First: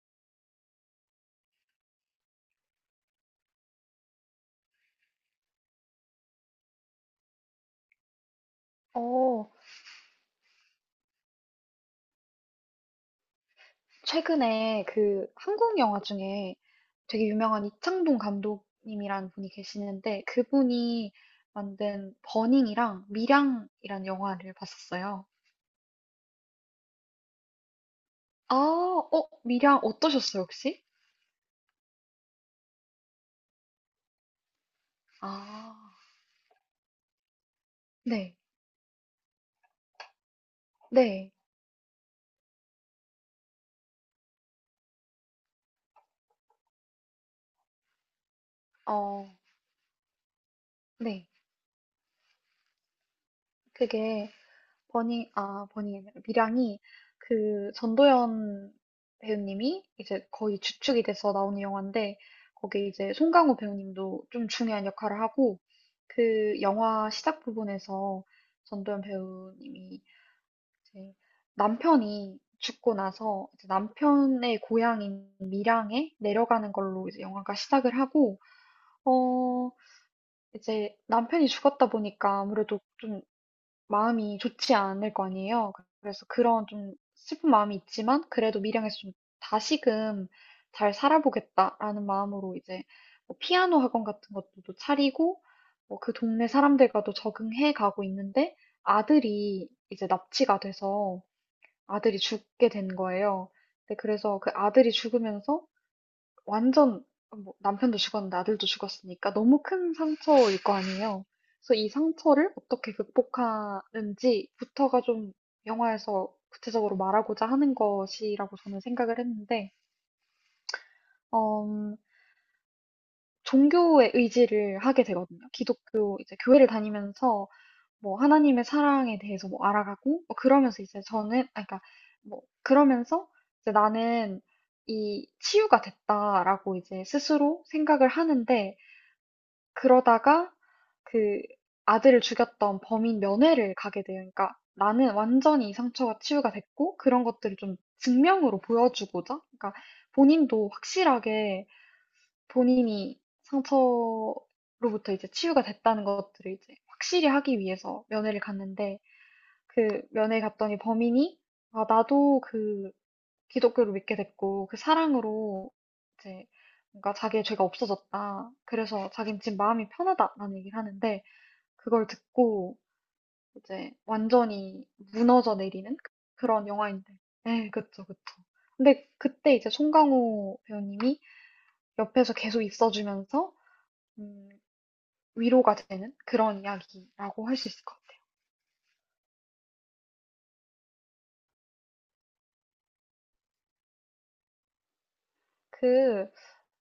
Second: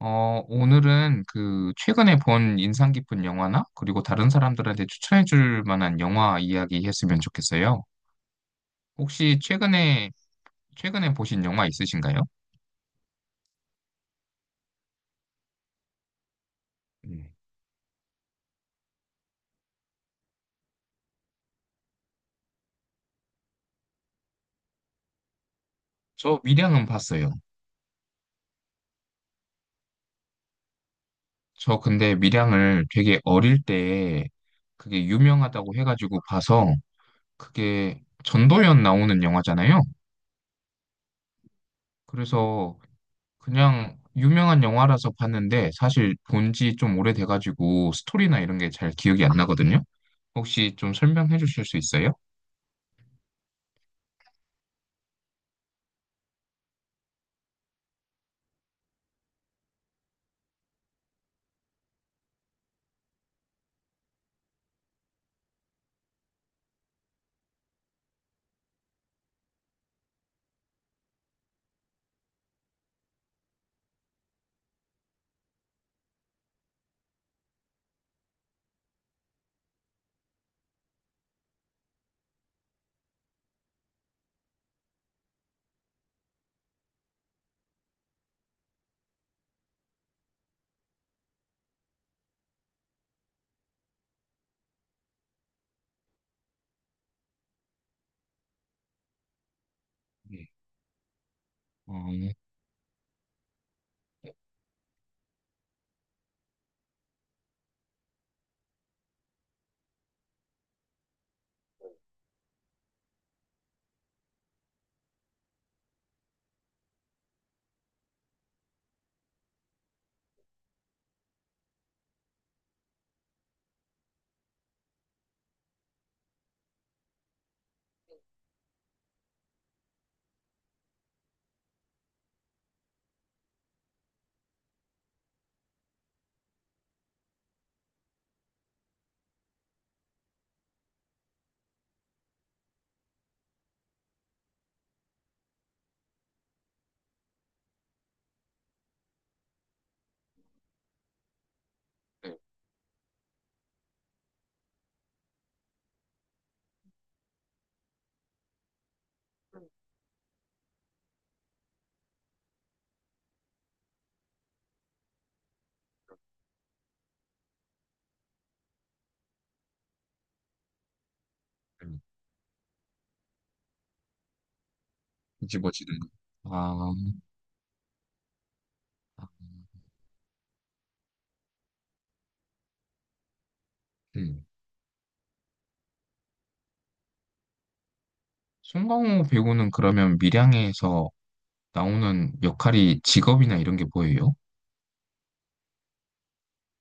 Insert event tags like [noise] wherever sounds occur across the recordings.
오늘은 그 최근에 본 인상 깊은 영화나 그리고 다른 사람들한테 추천해 줄 만한 영화 이야기 했으면 좋겠어요. 혹시 어, 최근에 보신 영화 있으신가요? 최근에 그 한국 영화 중에 되게 네. 유명한 이창동 감독님이란 분이 계시는데 그분이 만든 버닝이랑 미량이란 영화를 봤었어요. 저 밀양은 봤어요. 아, 미량 어떠셨어요, 혹시? 저 근데 밀양을 되게 어릴 때 그게 유명하다고 아, 해가지고 봐서 그게 네, 전도연 나오는 영화잖아요. 네, 그래서 그냥 유명한 영화라서 봤는데 사실 본지 좀 오래돼가지고 스토리나 이런 게 잘 기억이 어, 안 나거든요. 혹시 좀 네. 설명해 주실 수 있어요? 그게 버닝, 아, 버닝이 아니라 밀양이 그 전도연 배우님이 이제 거의 주축이 돼서 나오는 영화인데 거기 이제 송강호 배우님도 좀 중요한 역할을 하고 그 영화 시작 부분에서 전도연 배우님이 이제 남편이 죽고 나서 이제 남편의 고향인 밀양에 내려가는 걸로 이제 영화가 시작을 하고 어 이제 남편이 죽었다 보니까 아무래도 좀 마음이 좋지 않을 거 아니에요. 그래서 그런 좀 슬픈 마음이 있지만 그래도 밀양에서 좀 다시금 잘 살아보겠다라는 마음으로 이제 뭐 피아노 학원 같은 것도 또 차리고 뭐 그 동네 사람들과도 적응해 가고 있는데 아들이 이제 네. 납치가 돼서 어, 아들이 네. 죽게 된 거예요. 근데 그래서 그 아들이 죽으면서 완전 뭐 남편도 죽었는데 아들도 죽었으니까 너무 큰 상처일 거 아니에요. 그래서 이 상처를 어떻게 극복하는지부터가 좀 영화에서 구체적으로 말하고자 하는 것이라고 저는 생각을 했는데, 음, 종교의 의지를 하게 되거든요. 기독교 이제 교회를 다니면서 뭐 하나님의 사랑에 대해서 뭐 알아가고 뭐 그러면서 이제 저는 아 그러니까 뭐 그러면서 이제 나는 이 치유가 됐다라고 이제 스스로 생각을 하는데 그러다가 그 아들을 죽였던 범인 면회를 가게 돼요. 그러니까 나는 완전히 이 상처가 치유가 됐고 그런 것들을 좀 증명으로 보여주고자. 그러니까 본인도 확실하게 본인이 상처로부터 이제 치유가 됐다는 것들을 이제 확실히 하기 위해서 면회를 갔는데 그 면회 갔더니 범인이 아, 나도 그 기독교를 믿게 됐고 그 사랑으로 이제 뭔가 자기의 죄가 없어졌다. 그래서 자긴 지금 마음이 편하다라는 얘기를 하는데 그걸 듣고 이제 완전히 무너져 내리는 뒤집어지는 거. 그런 아, 영화인데. 네, 그쵸, 그쵸. 근데 아. 그때 이제 송강호 배우님이 옆에서 계속 있어주면서 음. 음, 위로가 되는 그런 이야기라고 할 수 있을 것 같아요. 송강호 배우는 그러면 밀양에서 나오는 역할이 직업이나 이런 게 보여요? 그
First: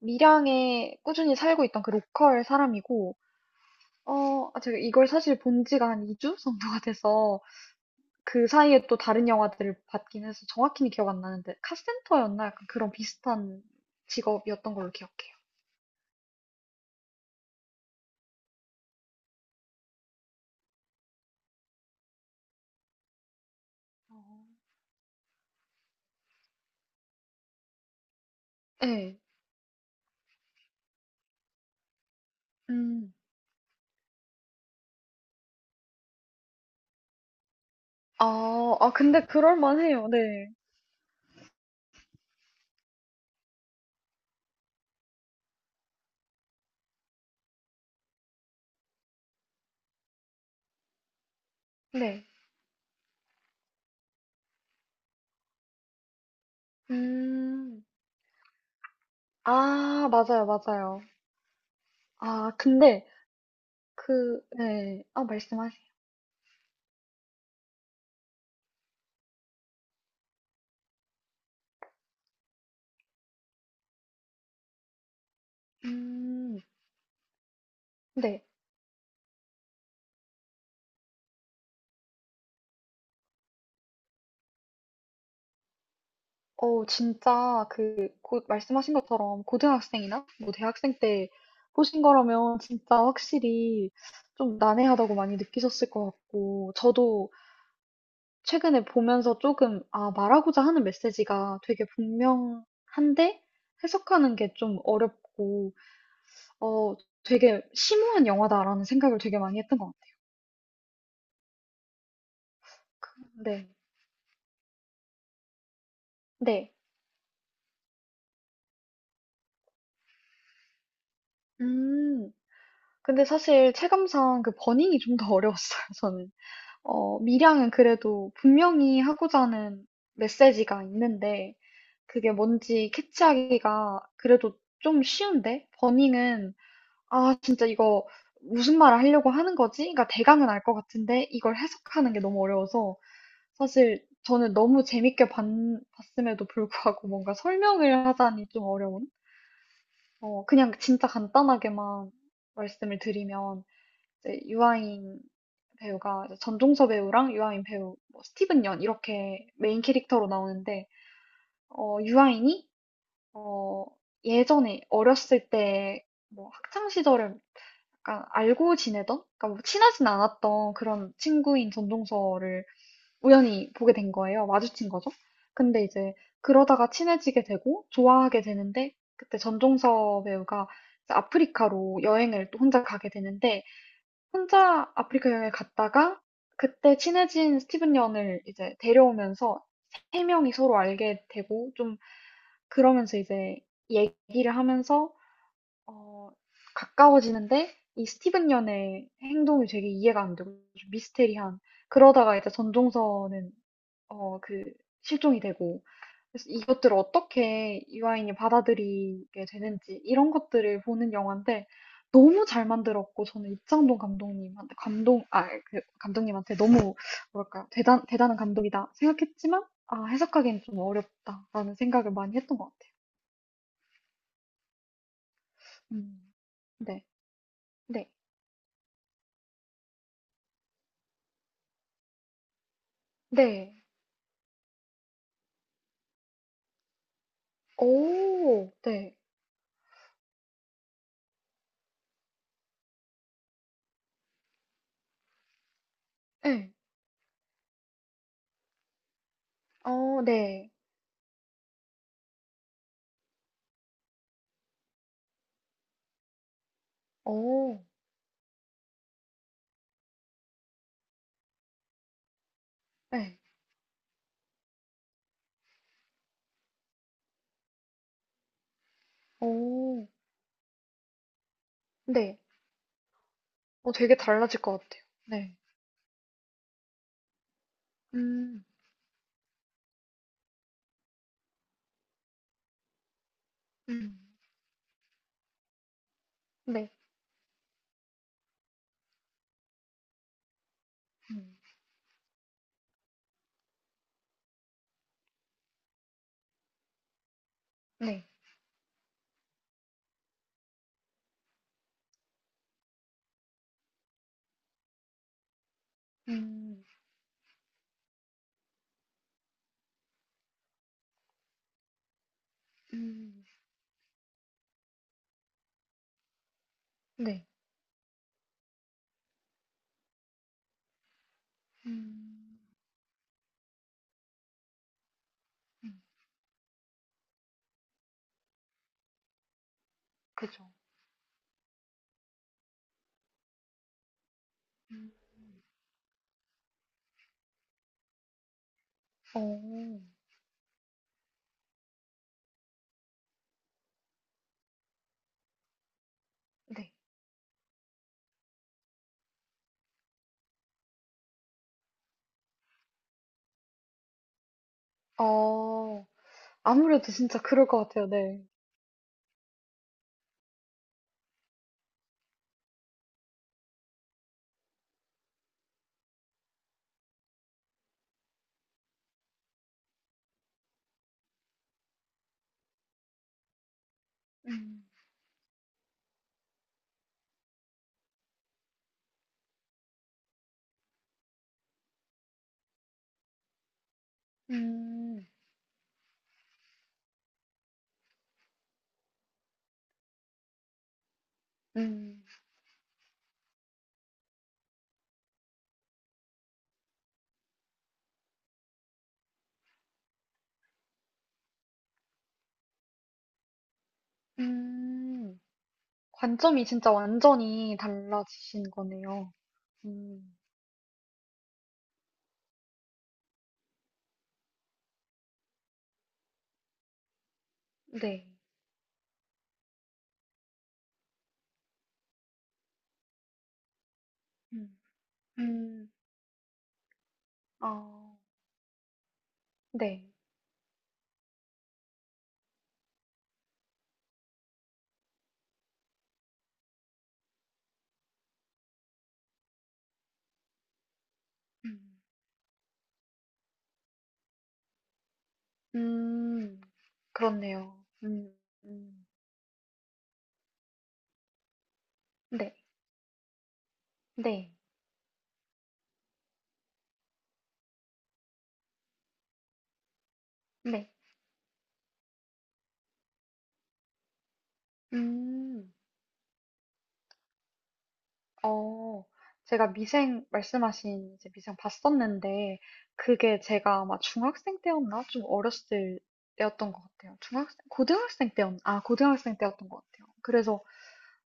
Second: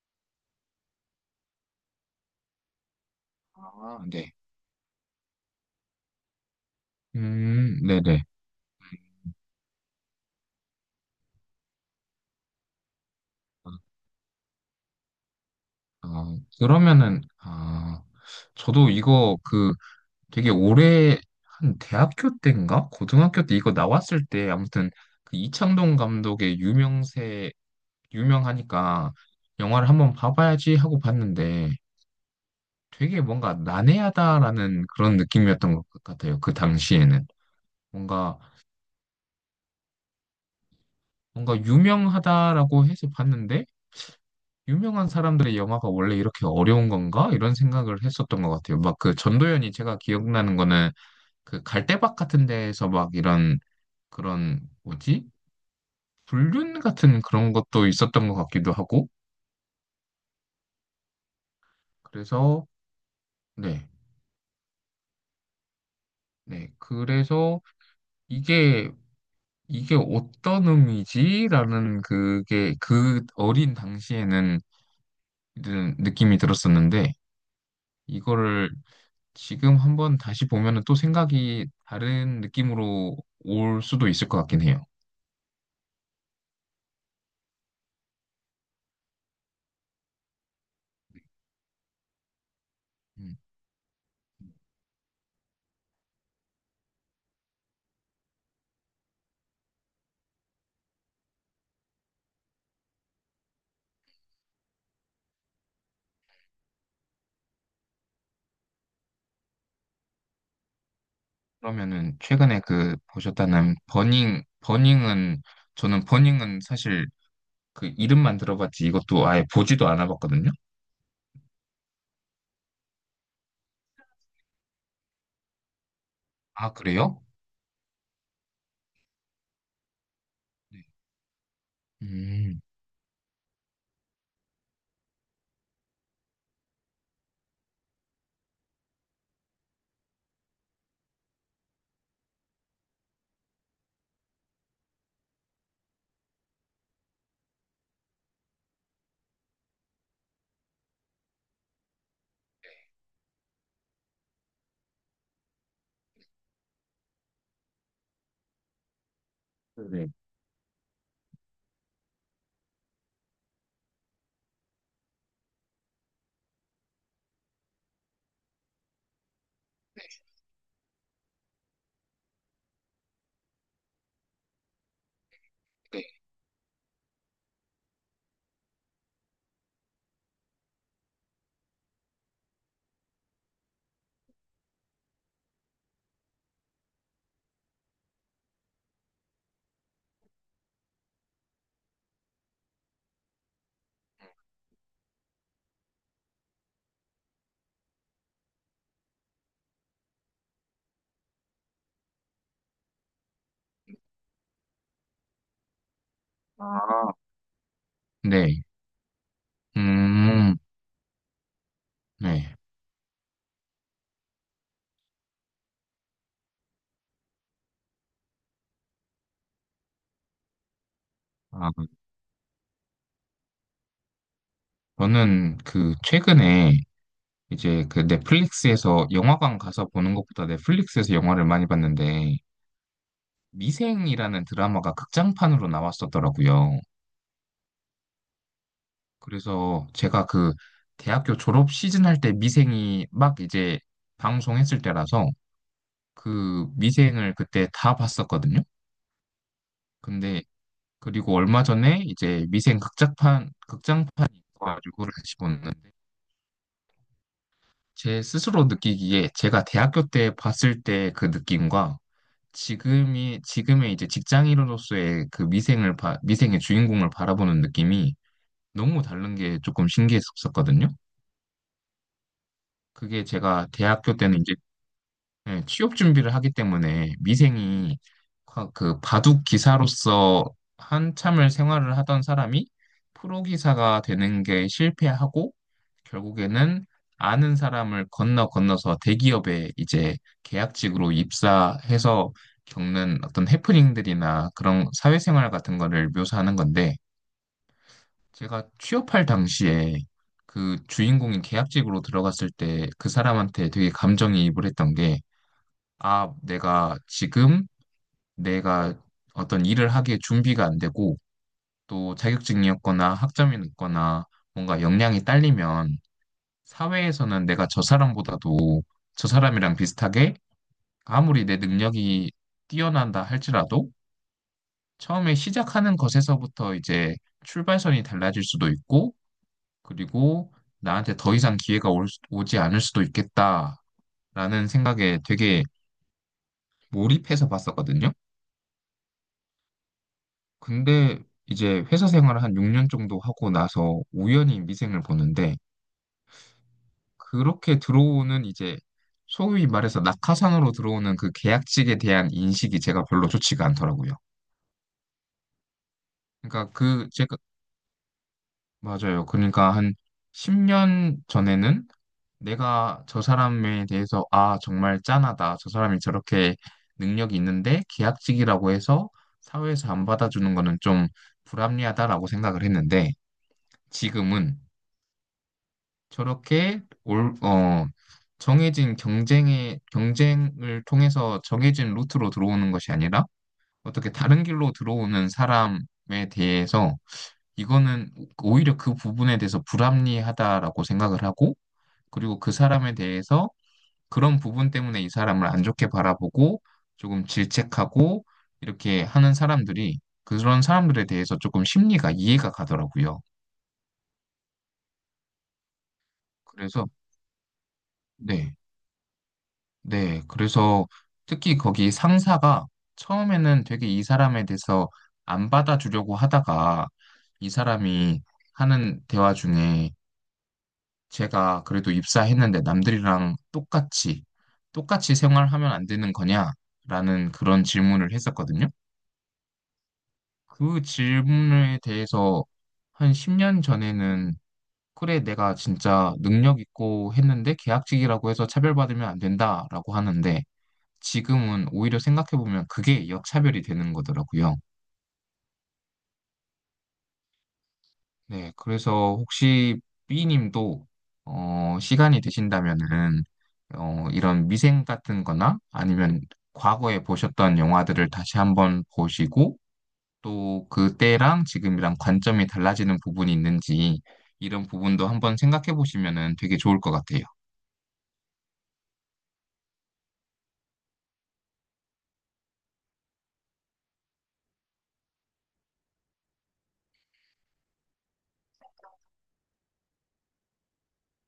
밀양에 꾸준히 살고 있던 그 로컬 사람이고 아, 네. 아, 제가 이걸 사실 본 지가 한 2주 정도가 돼서 네네. 그 사이에 또 다른 영화들을 봤긴 해서 정확히는 기억 안 나는데 카센터였나? 약간 그런 비슷한 아, 직업이었던 걸로 기억해요. 아, 그러면은, 아, 저도 이거 그 되게 오래, 한 대학교 때인가? 고등학교 때 이거 어, 나왔을 때 아무튼 그 이창동 감독의 유명세, 유명하니까 네. 영화를 한번 봐봐야지 하고 봤는데 음. 되게 뭔가 난해하다라는 그런 느낌이었던 것 같아요. 그 당시에는 뭔가 아, 아, 근데 그럴 만해요. 네. 뭔가 유명하다라고 해서 봤는데 유명한 사람들의 영화가 원래 이렇게 어려운 건가? 이런 생각을 했었던 것 같아요. 막, 그 전도연이 제가 기억나는 거는 그 갈대밭 네. 같은 데에서 막 이런, 그런 뭐지, 불균 같은 그런 음. 것도 있었던 것 같기도 하고. 아, 맞아요, 맞아요. 아, 그래서, 근데 네, 그, 네. 아, 말씀하세요. 네, 그래서 이게, 이게 어떤 의미지라는, 그게 그 어린 당시에는 이런 느낌이 음. 들었었는데, 네. 이거를 지금 한번 다시 보면은 또 생각이 다른 느낌으로 올 수도 있을 것 같긴 해요. 진짜 그 곧 말씀하신 것처럼 고등학생이나 뭐 대학생 때 보신 거라면 진짜 음, 확실히 좀 난해하다고 많이 느끼셨을 것 같고 저도 최근에 보면서 조금 아, 말하고자 하는 메시지가 되게 분명한데 해석하는 게 좀 어렵고 어, 되게 심오한 영화다라는 생각을 되게 많이 했던 것 같아요. 그러면은 최근에 그 근데 네. 보셨다는 버닝, 버닝은, 저는 버닝은 네. 사실 그 이름만 들어봤지 이것도 아예 보지도 않아봤거든요. 음. 근데 사실 체감상 그 버닝이 좀 더 [laughs] 어려웠어요, 저는. 아, 그래요? 미량은 그래도 분명히 하고자 하는 네. 메시지가 있는데 그게 음, 뭔지 캐치하기가 그래도 좀 쉬운데 버닝은 아 진짜 이거 무슨 말을 하려고 하는 거지? 그러니까 대강은 알 것 같은데 이걸 해석하는 게 너무 어려워서 사실 저는 너무 재밌게 봤, 음에도 불구하고 뭔가 설명을 하자니 좀 어려운? 그냥 진짜 간단하게만 말씀을 드리면 이제 유아인 배우가 이제 전종서 배우랑 유아인 배우, 뭐 스티븐 연 이렇게 메인 네네. 캐릭터로 나오는데 유아인이 어, 예전에 어렸을 때 뭐 학창 시절을 약간 알고 지내던, 그러니까 뭐 친하진 않았던 그런 친구인 전종서를 우연히 보게 된 거예요. 마주친 거죠. 근데 이제 그러다가 친해지게 되고 좋아하게 되는데 그때 전종서 배우가 이제 아프리카로 여행을 또 혼자 가게 되는데 혼자 아프리카 여행을 갔다가 그때 친해진 스티븐 연을 이제 데려오면서 세 명이 서로 알게 되고 좀 그러면서 이제 얘기를 하면서 어, 가까워지는데 이 스티븐 연의 행동이 되게 이해가 안 되고 좀 미스테리한 그러다가 이제 전종서는 그 실종이 되고 그래서 이것들을 아, 어떻게 유아인이 네. 받아들이게 되는지 이런 음, 것들을 보는 영화인데 너무 네. 잘 만들었고 저는 이창동 감독님한테 감동 아 그 감독님한테 너무 뭐랄까 대단한 감독이다 생각했지만 아 해석하기엔 좀 아, 어렵다라는 생각을 많이 했던 것 같아요. 저는 그 음, 최근에 네, 이제 그 네, 넷플릭스에서, 영화관 가서 보는 것보다 넷플릭스에서 영화를 많이 봤는데 네, 미생이라는 드라마가 극장판으로 나왔었더라고요. 오, 네, 그래서 제가 그 대학교 졸업 시즌 할 때 미생이 막 이제 방송했을 때라서 그 네, 미생을 그때 다 봤었거든요. 어, 근데 네, 그리고 얼마 전에 이제 미생 극장판이 있어가지고 다시 봤는데, 오, 제 스스로 느끼기에 제가 대학교 때 봤을 때 그 느낌과 네, 지금의, 이제 직장인으로서의 그 미생의 주인공을 바라보는 느낌이 너무 다른 게 조금 오, 신기했었거든요. 네, 그게 제가 어, 대학교 되게 때는 이제, 달라질 것 같아요. 네. 네, 취업 준비를 하기 때문에 미생이, 음. 그 바둑 기사로서 한참을 생활을 하던 사람이 프로 기사가 음. 되는 게 실패하고 결국에는 네. 아는 사람을 건너 건너서 대기업에 이제 계약직으로 음. 입사해서 겪는 어떤 해프닝들이나 그런 사회생활 같은 거를 묘사하는 건데, 네. 제가 취업할 당시에 그 주인공이 계약직으로 들어갔을 때 그 사람한테 되게 감정이입을 했던 게, 아, 음. 내가 지금, 내가 어떤 일을 하기에 준비가 안 되고 또 자격증이 없거나 음. 학점이 높거나 뭔가 역량이 딸리면 사회에서는 네. 내가 저 사람보다도, 저 사람이랑 비슷하게, 아무리 내 능력이 음. 뛰어난다 할지라도 처음에 음. 시작하는 것에서부터 이제 출발선이 달라질 수도 있고, 그리고 그죠. 나한테 더 이상 기회가 오지 않을 수도 있겠다라는 음. 생각에 되게 몰입해서 봤었거든요. 어. 근데 이제 회사 생활을 한 6년 정도 하고 나서 우연히 미생을 보는데 네. 그렇게 들어오는, 이제 소위 말해서 낙하산으로 들어오는 그 계약직에 대한 인식이 제가 별로 좋지가 않더라고요. 어. 그러니까 그, 아무래도 제가, 진짜 그럴 것 같아요. 네. 맞아요. 그러니까 한 10년 전에는 내가 저 사람에 대해서, 아, 정말 짠하다, 저 사람이 저렇게 능력이 있는데 계약직이라고 해서 사회에서 안 받아주는 거는 좀 불합리하다라고 생각을 했는데, 지금은 음. 저렇게, 정해진 경쟁을 통해서 정해진 루트로 들어오는 것이 아니라 어떻게 다른 길로 음. 들어오는 사람에 대해서, 이거는 오히려 그 부분에 대해서 불합리하다라고 생각을 하고, 음. 그리고 그 사람에 대해서 그런 부분 때문에 이 사람을 안 좋게 바라보고 조금 질책하고 이렇게 하는 사람들이, 그런 사람들에 대해서 조금 심리가 이해가 가더라고요. 음. 관점이 그래서, 진짜 완전히 네. 달라지신 거네요. 네, 음. 그래서 특히 거기 상사가 처음에는 되게 이 사람에 대해서 안 받아주려고 하다가, 이 사람이 네. 하는 대화 중에 제가 그래도 입사했는데 남들이랑 음. 똑같이 생활하면 안 음. 되는 거냐라는 그런 아. 질문을 했었거든요. 네. 그 질문에 대해서 한 10년 전에는, 그래, 내가 진짜 능력 있고 했는데 계약직이라고 해서 차별받으면 안 된다라고 하는데, 지금은 오히려 음. 생각해보면 그게 역차별이 되는 거더라고요. 음. 그렇네요. 음. 네, 음. 그래서 혹시 B님도, 시간이 네. 되신다면은 이런 네. 미생 같은 거나 아니면 과거에 보셨던 영화들을 다시 한번 보시고 또 네. 그때랑 지금이랑 관점이 달라지는 부분이 있는지 이런 부분도 한번 음, 생각해 보시면은 되게 좋을 것 같아요. 어, 제가 미생, 말씀하신 이제 미생 봤었는데, 그게 제가 아마 중학생 때였나? 좀 어렸을 때였던 것 같아요. 중학생, 고등학생 때였던 것 같아요. 그래서,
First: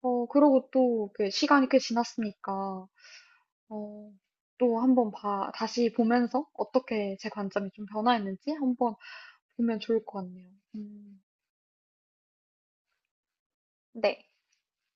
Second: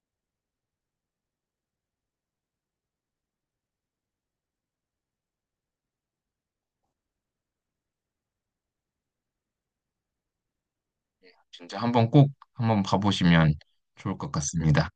그러고 또, 그 시간이 꽤 지났으니까, 어, 또 한번 다시 보면서 어떻게 제 관점이 좀 변화했는지 한번 보면 좋을 것 같네요. 음, 진짜 한번, 꼭 한번 봐보시면 좋을 네. 것 같습니다.